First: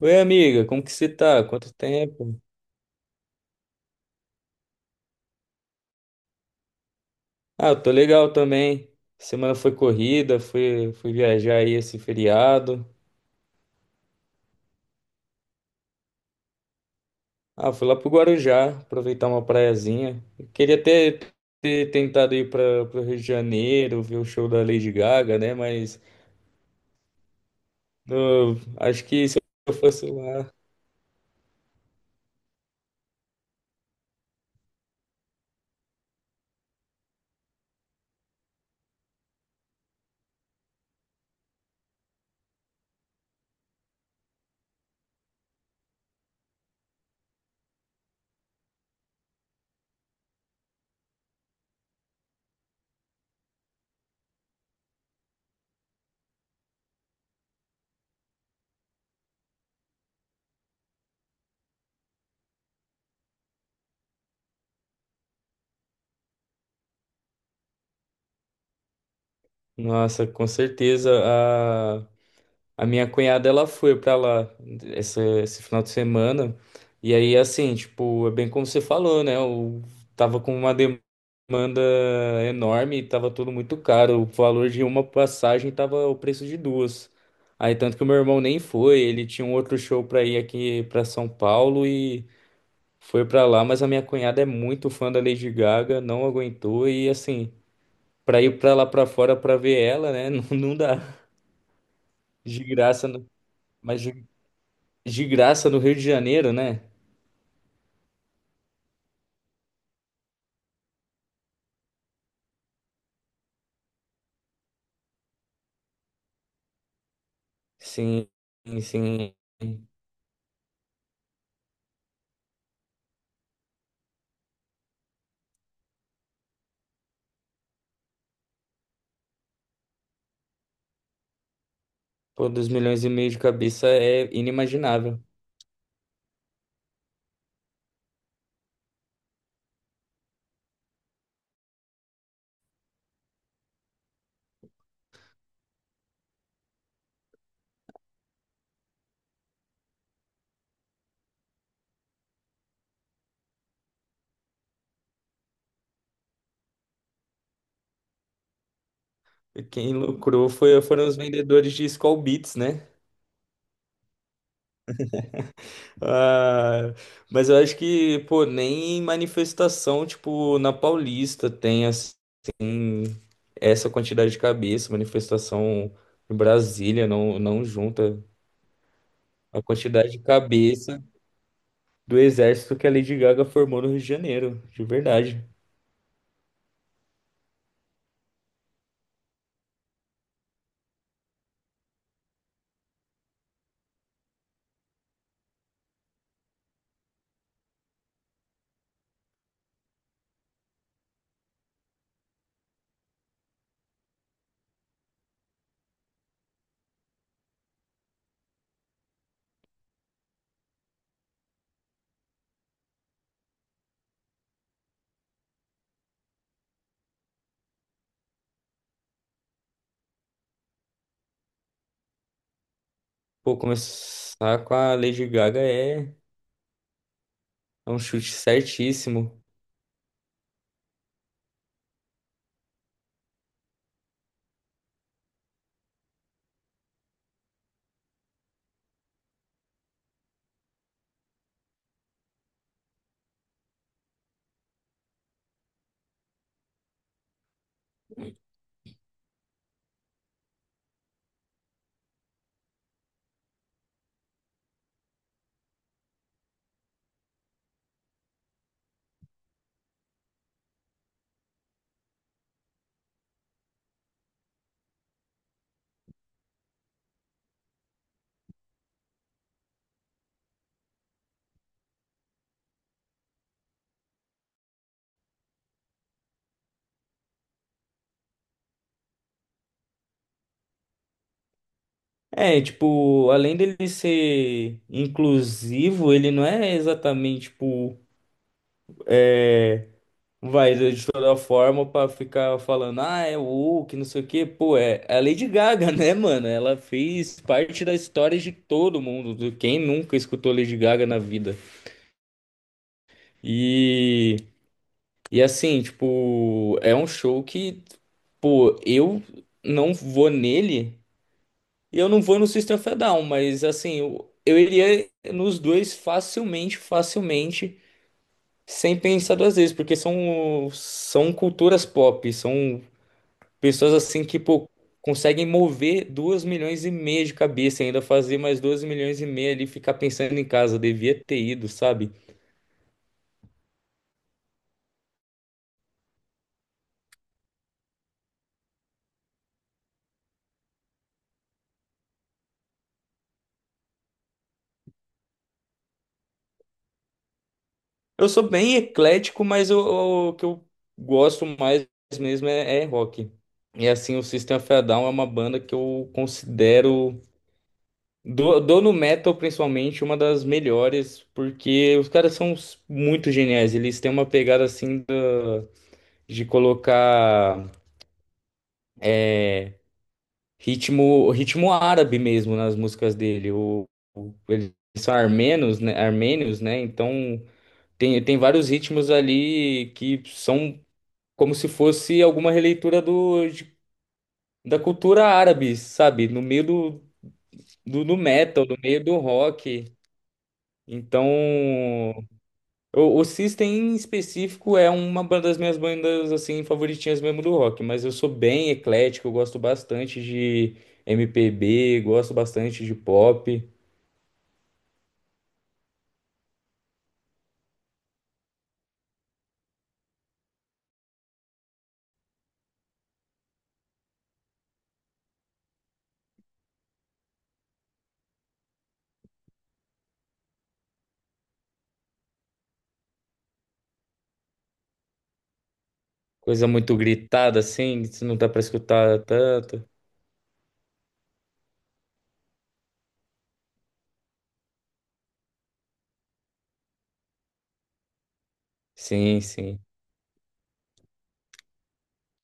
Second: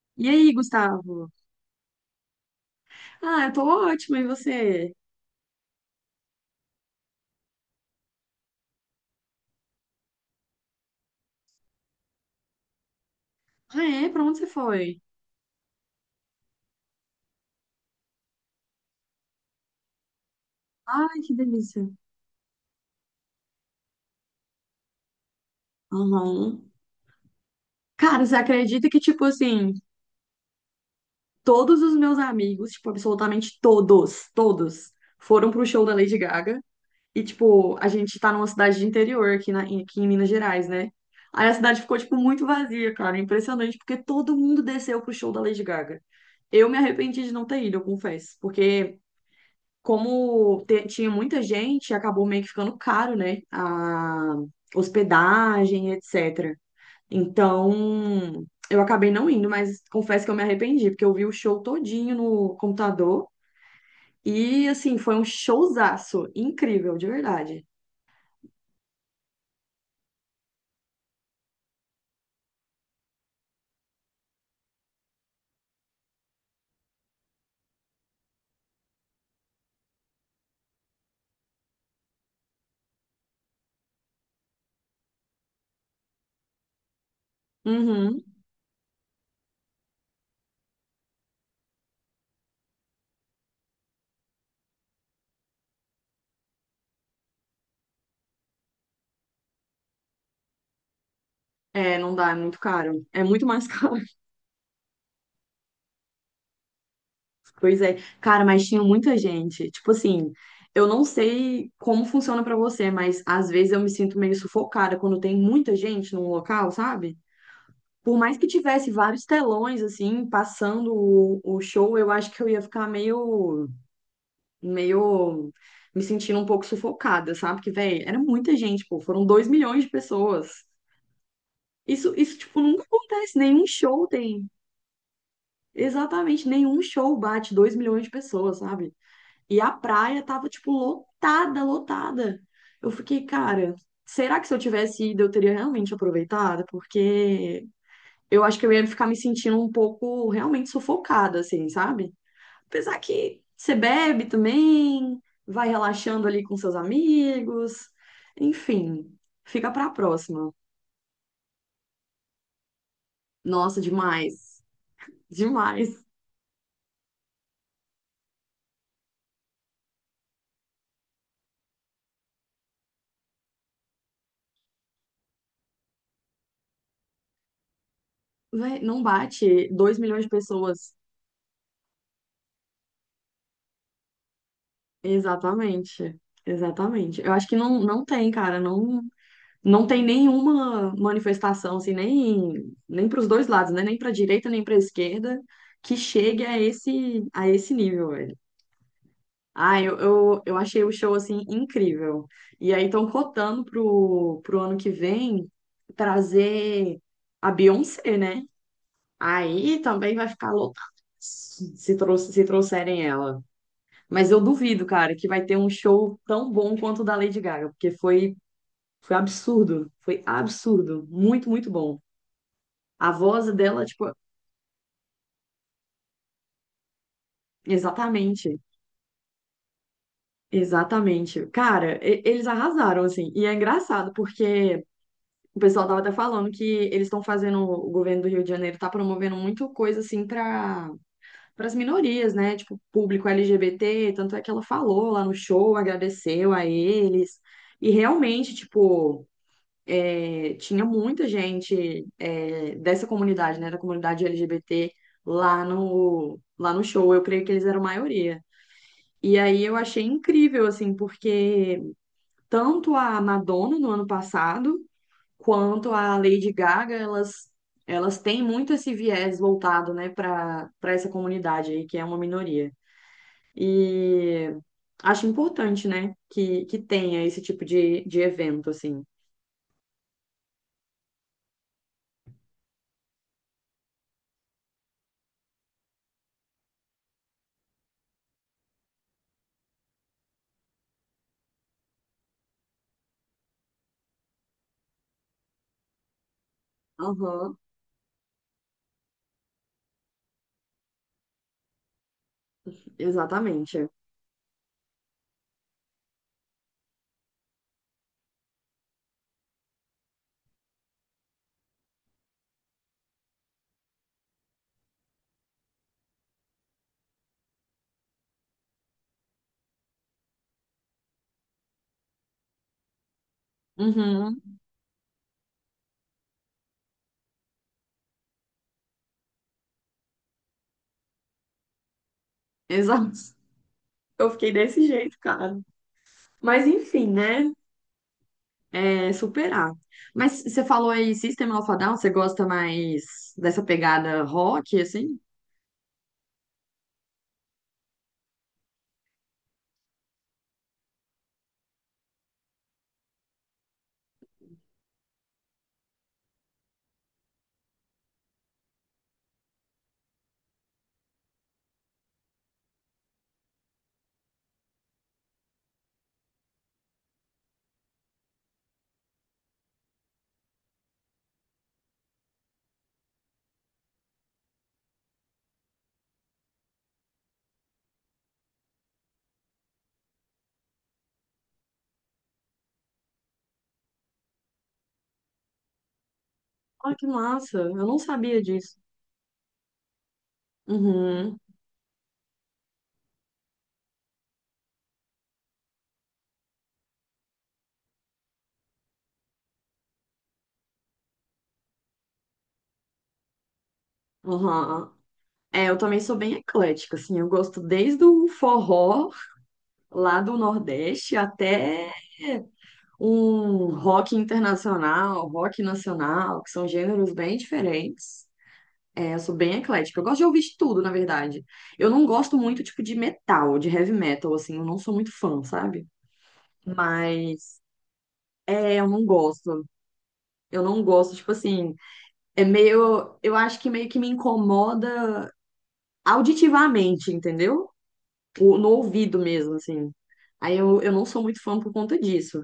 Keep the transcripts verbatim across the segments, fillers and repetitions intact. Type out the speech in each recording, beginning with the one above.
Oi, E aí, amiga, como que você Gustavo? tá? Quanto tempo? Ah, eu tô ótima, e você? Ah, eu tô legal também. Semana foi corrida, fui, fui viajar aí esse feriado. Ah, é? Pra onde você foi? Ah, fui lá pro Guarujá, aproveitar uma praiazinha. Eu queria Ai, que ter, delícia. ter tentado ir para pro Rio de Janeiro, ver o show da Lady Gaga, né? Mas Aham. Cara, você no- acredita que, acho tipo que se assim, eu fosse lá, todos os meus amigos, tipo, absolutamente todos, todos, foram pro show da Lady Gaga. E, tipo, a gente tá numa cidade de interior aqui, na, aqui em Minas Gerais, né? Aí a cidade ficou, tipo, muito vazia, cara. Impressionante, porque todo mundo desceu pro show da Lady Gaga. Eu me arrependi de não ter ido, eu confesso. Porque como te- tinha muita gente, acabou meio que ficando caro, né? A hospedagem, etcétera. Então, eu acabei não indo, mas confesso que eu me arrependi, porque eu vi o show todinho no computador e, assim, foi um showzaço incrível, de verdade. nossa, com certeza. A minha cunhada, ela foi pra lá essa- esse final de semana. E aí, assim, tipo, é bem como você falou, né? Eu tava com uma demanda enorme e tava tudo muito caro. O valor de uma passagem tava o preço de duas. Aí, tanto que o meu Uhum. irmão nem foi. Ele tinha um outro show pra ir aqui pra São Paulo e foi pra lá. Mas a minha cunhada é muito fã da Lady Gaga, não aguentou. E, assim, pra ir pra lá pra fora pra ver ela, né? Não, não dá. É, não dá, é muito De caro. graça, É não. muito mais caro. Mas de de graça no Rio de Janeiro, né? Pois é, cara, mas tinha muita gente. Tipo assim, eu não sei como funciona pra você, mas às vezes eu me sinto meio sufocada quando tem muita gente num local, sabe? Por Sim, mais que tivesse vários sim. telões assim passando o, o show, eu acho que eu ia ficar meio meio me sentindo um pouco sufocada, sabe? Porque, velho, era muita gente, pô, foram dois milhões de pessoas. Isso isso Pô, tipo dois nunca milhões e meio acontece, de nenhum cabeça show é tem. inimaginável. Exatamente, nenhum show bate dois milhões de pessoas, sabe? E a praia tava, tipo, lotada, lotada. Eu fiquei, cara, será que se eu tivesse ido eu teria realmente aproveitado? Porque eu acho que eu ia ficar me sentindo um pouco realmente sufocada, assim, sabe? Apesar que você bebe também, vai relaxando ali com seus amigos, enfim, E fica pra quem lucrou próxima. foi, foram os vendedores de Skol Beats, né? Nossa, demais, demais. Ah, mas eu acho que, pô, nem em manifestação, tipo, na Paulista tem as- essa quantidade de cabeça. Manifestação em Brasília não, não junta Véi, não a bate dois quantidade de milhões de pessoas. cabeça do exército que a Lady Gaga formou no Rio de Janeiro, de verdade. Exatamente. Exatamente. Eu acho que não, não tem, cara. Não, não tem nenhuma manifestação, assim, nem, nem para os dois lados, né? Nem para a direita, nem para a esquerda, que chegue a esse, a esse nível, velho. Ah, eu, eu, eu achei o show, assim, incrível. E aí estão cotando pro, pro ano que vem trazer a Beyoncé, né? Aí também vai ficar lotado se, trou se trouxerem ela. Mas eu duvido, cara, que vai ter um show tão bom quanto o da Lady Gaga, porque foi foi absurdo, foi absurdo, muito, muito bom. A voz Pô, dela, tipo, começar com a Lady Gaga é, é um chute exatamente, certíssimo. exatamente. Cara, e- eles arrasaram, assim, e é engraçado, porque o pessoal tava até falando que eles estão fazendo, o governo do Rio de Janeiro tá promovendo muito coisa, assim, para as minorias, né? Tipo, público L G B T, tanto é que ela falou lá no show, agradeceu a eles, e realmente, tipo. É, tinha muita gente, é, dessa comunidade, né, da comunidade L G B T lá no lá no show. Eu creio que eles eram a maioria. E aí eu achei incrível assim, porque tanto a Madonna no ano passado quanto a Lady Gaga, elas elas têm muito esse viés voltado, né, para para essa comunidade aí que é uma minoria. E acho importante, né, que que tenha esse tipo de de evento assim. É, tipo, além dele ser inclusivo, ele não é exatamente, tipo, é, vai de toda forma pra ficar falando, ah, é o que não sei o quê. Pô, é, é a Lady Gaga, né, mano? Ela fez Aham, parte da história de todo mundo, de quem nunca escutou Lady Gaga na vida. exatamente. E. E assim, tipo, é um show que, pô, eu não vou nele e eu não vou no System of a Down, mas assim, eu, eu iria nos dois facilmente, facilmente, sem pensar duas vezes, porque são, são culturas pop, são pessoas assim que, Uhum, pô, conseguem mover duas milhões e meia de cabeça, ainda fazer mais dois milhões e meia ali, e ficar pensando em casa, devia ter ido, sabe? exato. Eu fiquei desse jeito, cara. Mas enfim, né? É superar. Mas você falou aí, System of a Down, você gosta mais dessa pegada rock, assim? Eu sou bem eclético, mas o, o que eu gosto mais mesmo é, é rock. E assim, o System of a Down é uma banda que eu considero, do, do no metal principalmente, uma das melhores, porque os caras são s- muito geniais. Eles têm uma pegada assim da, de colocar ritmo, ritmo árabe mesmo nas músicas dele. O, o- eles são armenos, né? Armênios, né? Então. Tem, tem vários ritmos ali que são como se fosse alguma releitura do, de- da cultura árabe, sabe? No meio Ah, do, que massa. Eu não do, do sabia metal, no disso. meio do rock. Então, Uhum, o, o System em específico é uma ba- das minhas bandas, assim, favoritinhas mesmo do rock. Mas eu sou bem eclético, eu gosto bastante de M P B, gosto bastante de pop. uhum. É, eu também sou bem eclética, assim. Eu gosto desde o forró lá do Nordeste até um rock internacional, rock nacional, que são gêneros bem diferentes. É, eu sou bem eclética. Eu gosto de ouvir de tudo, na verdade. Eu não gosto muito, tipo, de metal, de heavy metal, assim. Eu não sou muito fã, sabe? Coisa muito Mas, gritada, assim, que não dá pra é, eu não escutar gosto. tanto. Eu não gosto, tipo assim. É meio. Eu acho que meio que me incomoda auditivamente, entendeu? O- no ouvido Sim, mesmo, sim. assim. Aí eu, eu não sou muito fã por conta disso.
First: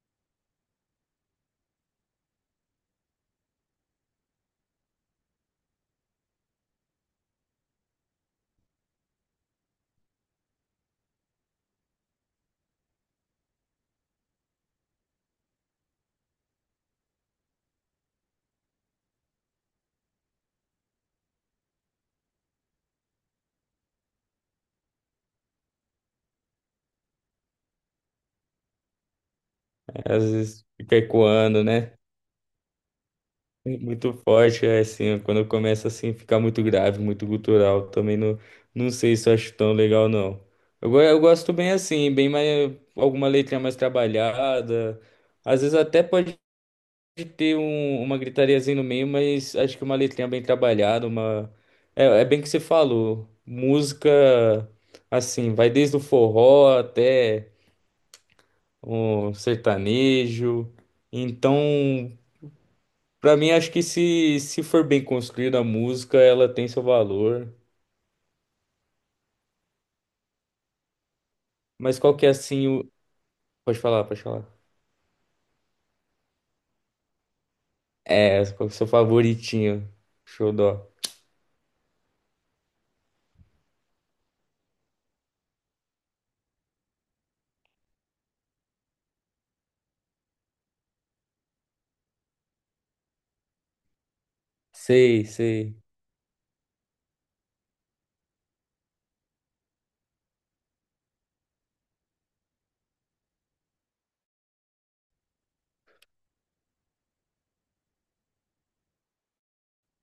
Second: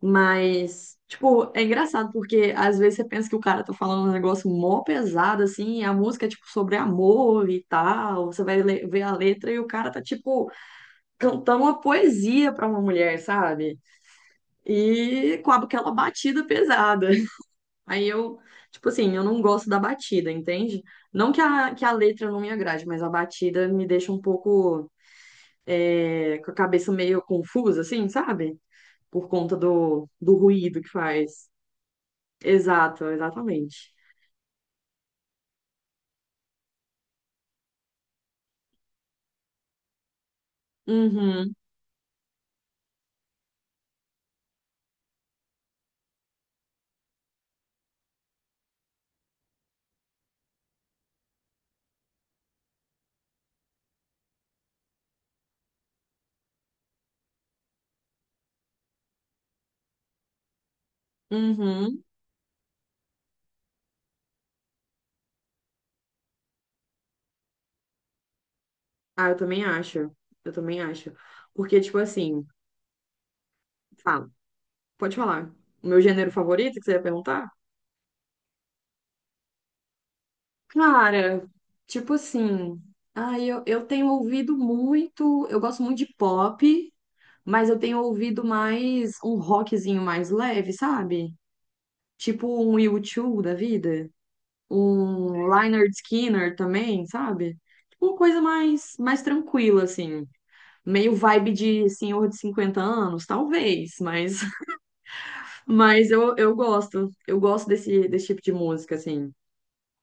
Mas, tipo, é engraçado porque às vezes você pensa que o cara tá falando um negócio mó pesado, assim, e a música é, tipo, sobre amor e tal. Você vai le- ver a letra e o cara tá, tipo, cantando uma poesia pra uma mulher, sabe? E com aquela batida pesada. Aí eu, tipo assim, eu não gosto da batida, entende? Não que a, que a letra não me agrade, mas a batida me deixa um pouco, é, com a cabeça meio confusa, assim, sabe? Por conta do, Às do vezes ruído que fica faz. ecoando, né? Exato, exatamente. Muito forte, é assim, quando começa assim, ficar muito grave, muito gutural, também não, não sei se eu acho tão legal, não. Eu, go- eu gosto Uhum, bem assim, bem mais, alguma letra mais trabalhada, às vezes até pode ter um- uma gritariazinha no meio, mas acho que uma letrinha bem trabalhada, uma... É, é bem que você falou, música, assim, vai desde o forró até o sertanejo, uhum. então... Pra mim, acho que se, se for bem construída a música, ela tem seu valor. Ah, eu também acho. Eu também acho. Porque, tipo Mas qual que é assim, assim o. Pode falar, pode fala, falar. pode falar. O meu gênero favorito que você ia perguntar? É, qual que é o seu favoritinho? Xodó. Cara, tipo assim, ah, eu, eu tenho ouvido muito, eu gosto muito de pop, mas eu tenho ouvido mais um rockzinho mais leve, sabe? Tipo um U dois da vida, Sei, um sei. Leonard Skinner também, sabe? Tipo uma coisa mais, mais tranquila, assim. Meio vibe de senhor de cinquenta anos, talvez, mas, mas eu, eu gosto. Eu gosto desse, desse tipo de música, assim.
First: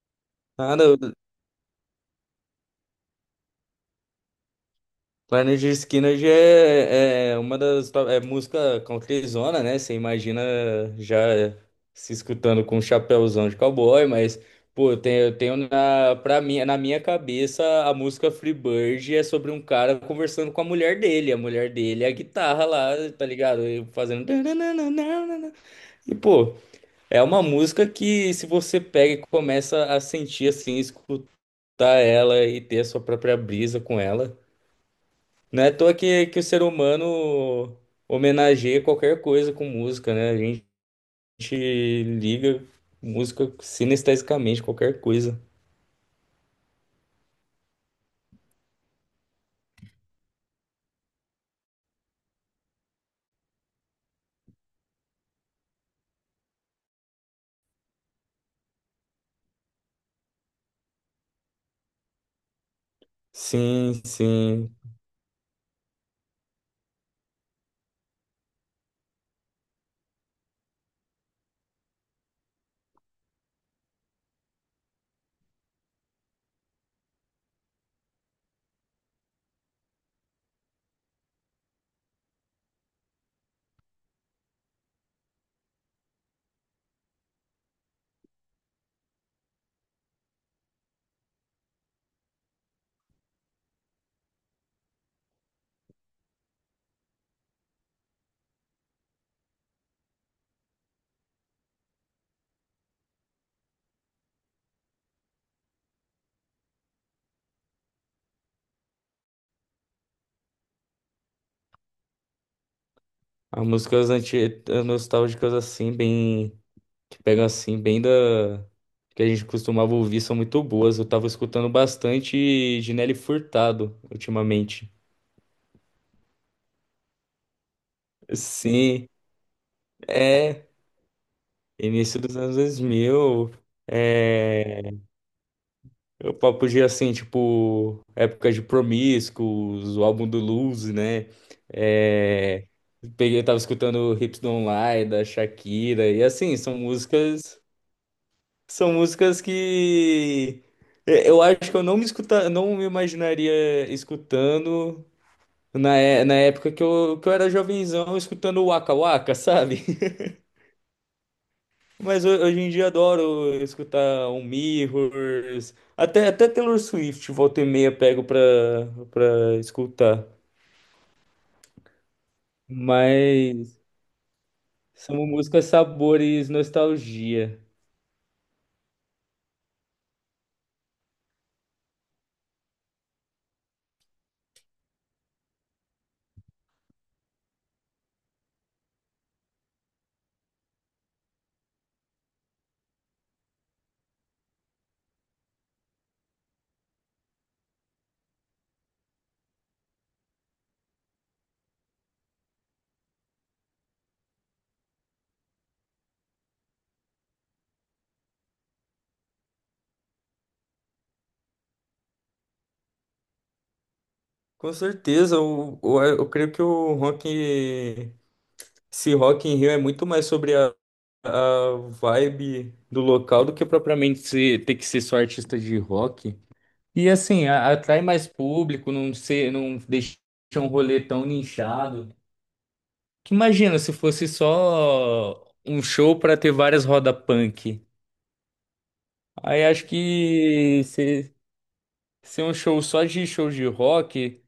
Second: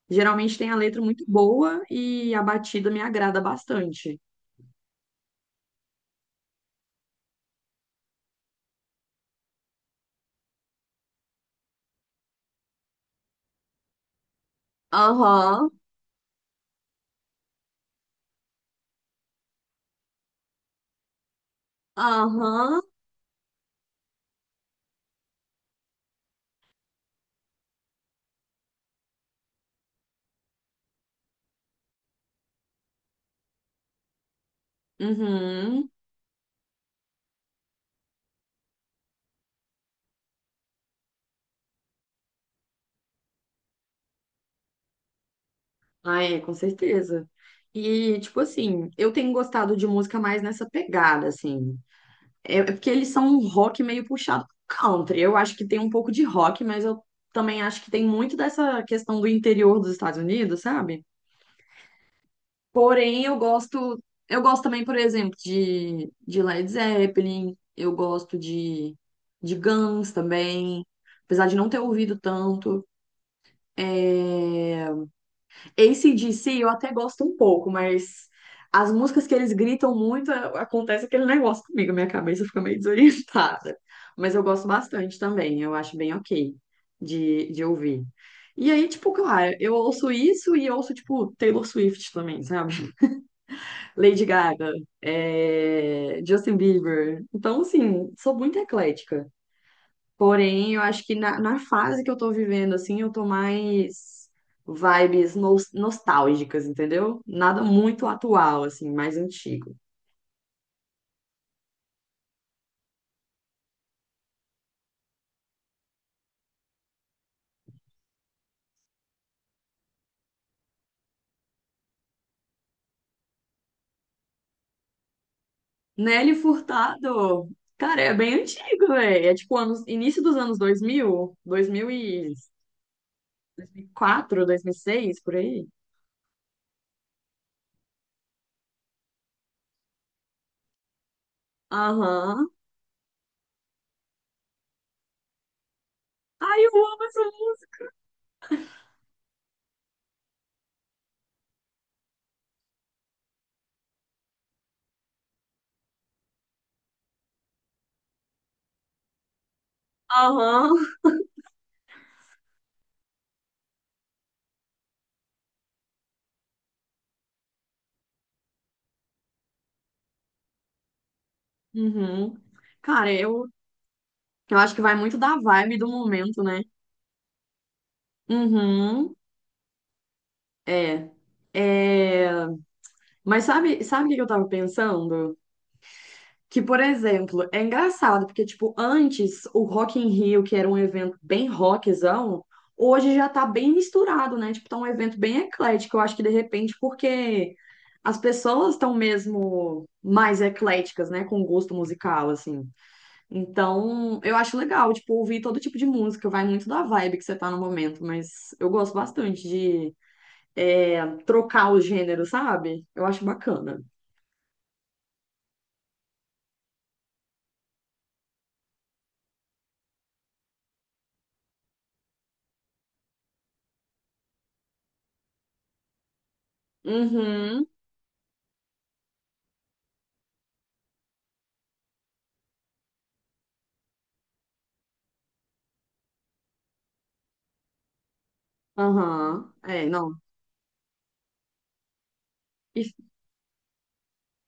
Geralmente tem a letra Nada, muito boa e a batida me agrada bastante. Planet Skinner já é, é é uma das to- é música countryzona, né? Você imagina já se escutando com um chapéuzão de cowboy, mas pô, eu tenho, eu tenho Aham, na para mim, na minha cabeça a música Freebird é sobre um cara conversando com a mulher dele, a mulher dele é a guitarra aham, lá, tá ligado? E fazendo tananana. E pô, é uma música que se você pega e começa a sentir assim, escutar ela e ter a sua própria brisa com ela. Não é à uhum. toa que, que o ser humano homenageia qualquer coisa com música, né? A gente liga música sinestesicamente, qualquer coisa. Ah, é, com certeza. E, tipo assim, eu tenho gostado de música mais nessa pegada, assim. É é porque eles são um rock meio puxado pro country. Eu acho que tem um pouco de rock, mas eu também acho que tem muito dessa questão do interior dos Estados Unidos, sabe? Porém, eu gosto, Sim, eu gosto sim. também, por exemplo, de, de Led Zeppelin, eu gosto de, de Guns também, apesar de não ter ouvido tanto. É... A C/D C eu até gosto um pouco, mas as músicas que eles gritam muito, a- acontece aquele negócio comigo, minha cabeça fica meio desorientada. Mas eu gosto bastante também, eu acho bem ok de, de ouvir. E aí, tipo, claro, eu ouço isso e ouço, tipo, Taylor Swift também, sabe? Lady Gaga, é, Justin Bieber. Então, assim, sou muito eclética. Porém, eu acho que na, na fase que eu tô vivendo, assim, eu tô mais vibes nos- nostálgicas, entendeu? Nada muito atual, assim, mais antigo. As músicas anti as nostálgicas, assim, bem. Que pegam assim, bem da. Que a gente costumava ouvir, são muito boas. Eu tava escutando bastante de Nelly Furtado ultimamente. Nelly Furtado, cara, é bem antigo, Sim, velho. É tipo anos, início dos anos é. dois mil, dois mil Início e dos anos dois mil. quatro, dois mil e É. seis, por aí. Eu pa- podia, assim, tipo, época de Promiscuous, o álbum do Lose, né? Aham. É, peguei, tava escutando Hips Don't Lie, da Shakira, e assim, Ai, eu são amo essa. músicas, são músicas que é, eu acho que eu não me escuta, não me imaginaria escutando na, é- na época que eu, que eu era jovenzão, escutando o Waka Waka, sabe? Aham. Mas ho- hoje em dia adoro escutar um Mirrors, até, até Taylor Swift, volta e meia pego pra, pra escutar. Uhum. Cara, eu Mas Eu acho que vai muito são da músicas vibe do momento, sabores né? nostalgia. Uhum, é. É. Mas sabe, sabe o que eu tava pensando? Que, por exemplo, é engraçado, porque, tipo, antes o Rock in Rio, que era um evento bem rockzão, hoje já tá bem misturado, né? Tipo, tá um evento bem eclético. Eu acho que, de repente, porque as pessoas estão mesmo mais ecléticas, né? Com gosto musical, assim. Então, eu acho legal, tipo, ouvir todo tipo de música, vai muito da vibe que você tá no momento, mas eu gosto bastante de é, trocar o gênero, sabe? Eu acho bacana. Com certeza, eu, eu, eu creio que o rock, esse Rock in Rio é muito mais sobre a, a vibe do local do que propriamente ser, ter que ser só artista de rock. E assim, Uhum, a- atrai mais público, não ser, não deixa um rolê tão nichado. Que imagina se fosse só um show pra ter várias roda punk. aham, Aí é, acho não. que se, se um show Isso- só de show de rock,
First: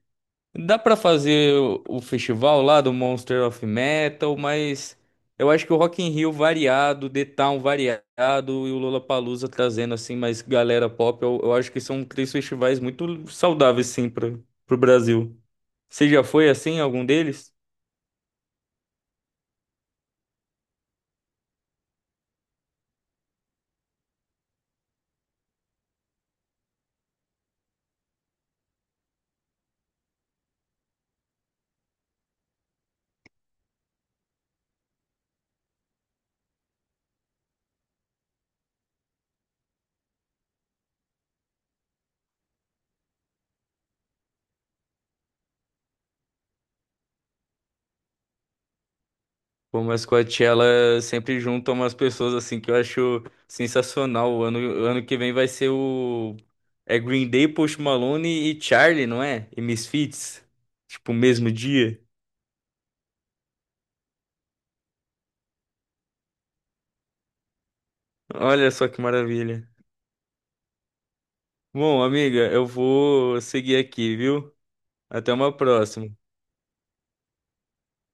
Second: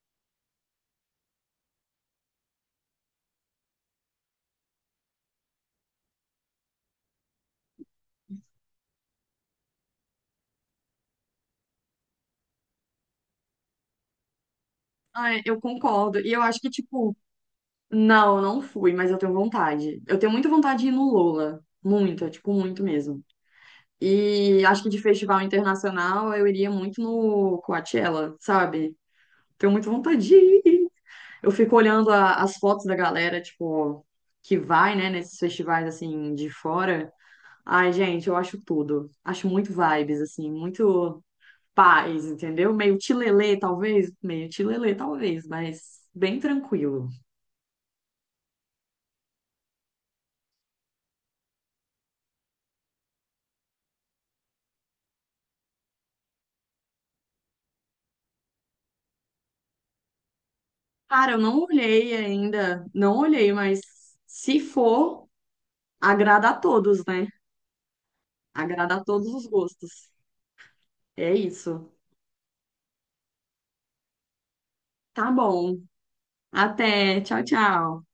dá pra fazer o, o festival lá do Monster of Metal, mas eu acho que o Rock in Rio variado, The Town variado e o Lollapalooza trazendo assim mais galera pop, eu, eu acho que são três festivais muito saudáveis sim para pro ah, Brasil. é, eu Você concordo. já E eu foi acho que, assim em algum tipo, deles? não, eu não fui, mas eu tenho vontade. Eu tenho muita vontade de ir no Lola. Muita, tipo, muito mesmo. E acho que de festival internacional eu iria muito no Coachella, sabe? Tenho muita vontade de ir. Eu fico olhando a- as fotos da galera, tipo, que vai, né, nesses festivais, assim, de fora. Ai, gente, eu acho tudo. Acho muito vibes, assim, muito paz, entendeu? Meio tilelê, talvez. Meio tilelê, talvez, mas bem tranquilo. Pô, mas Coachella sempre junta umas pessoas assim que eu acho sensacional. O ano, o ano que vem vai ser o. É Green Day, Post Malone e Charlie, não é? E Misfits. Tipo, Cara, eu mesmo não dia. olhei ainda, não olhei, mas se for, agrada a todos, né? Olha só Agrada que a todos os maravilha. gostos. É isso. Bom, amiga, eu vou seguir aqui, viu? Tá Até uma bom. próxima. Até. Tchau, tchau.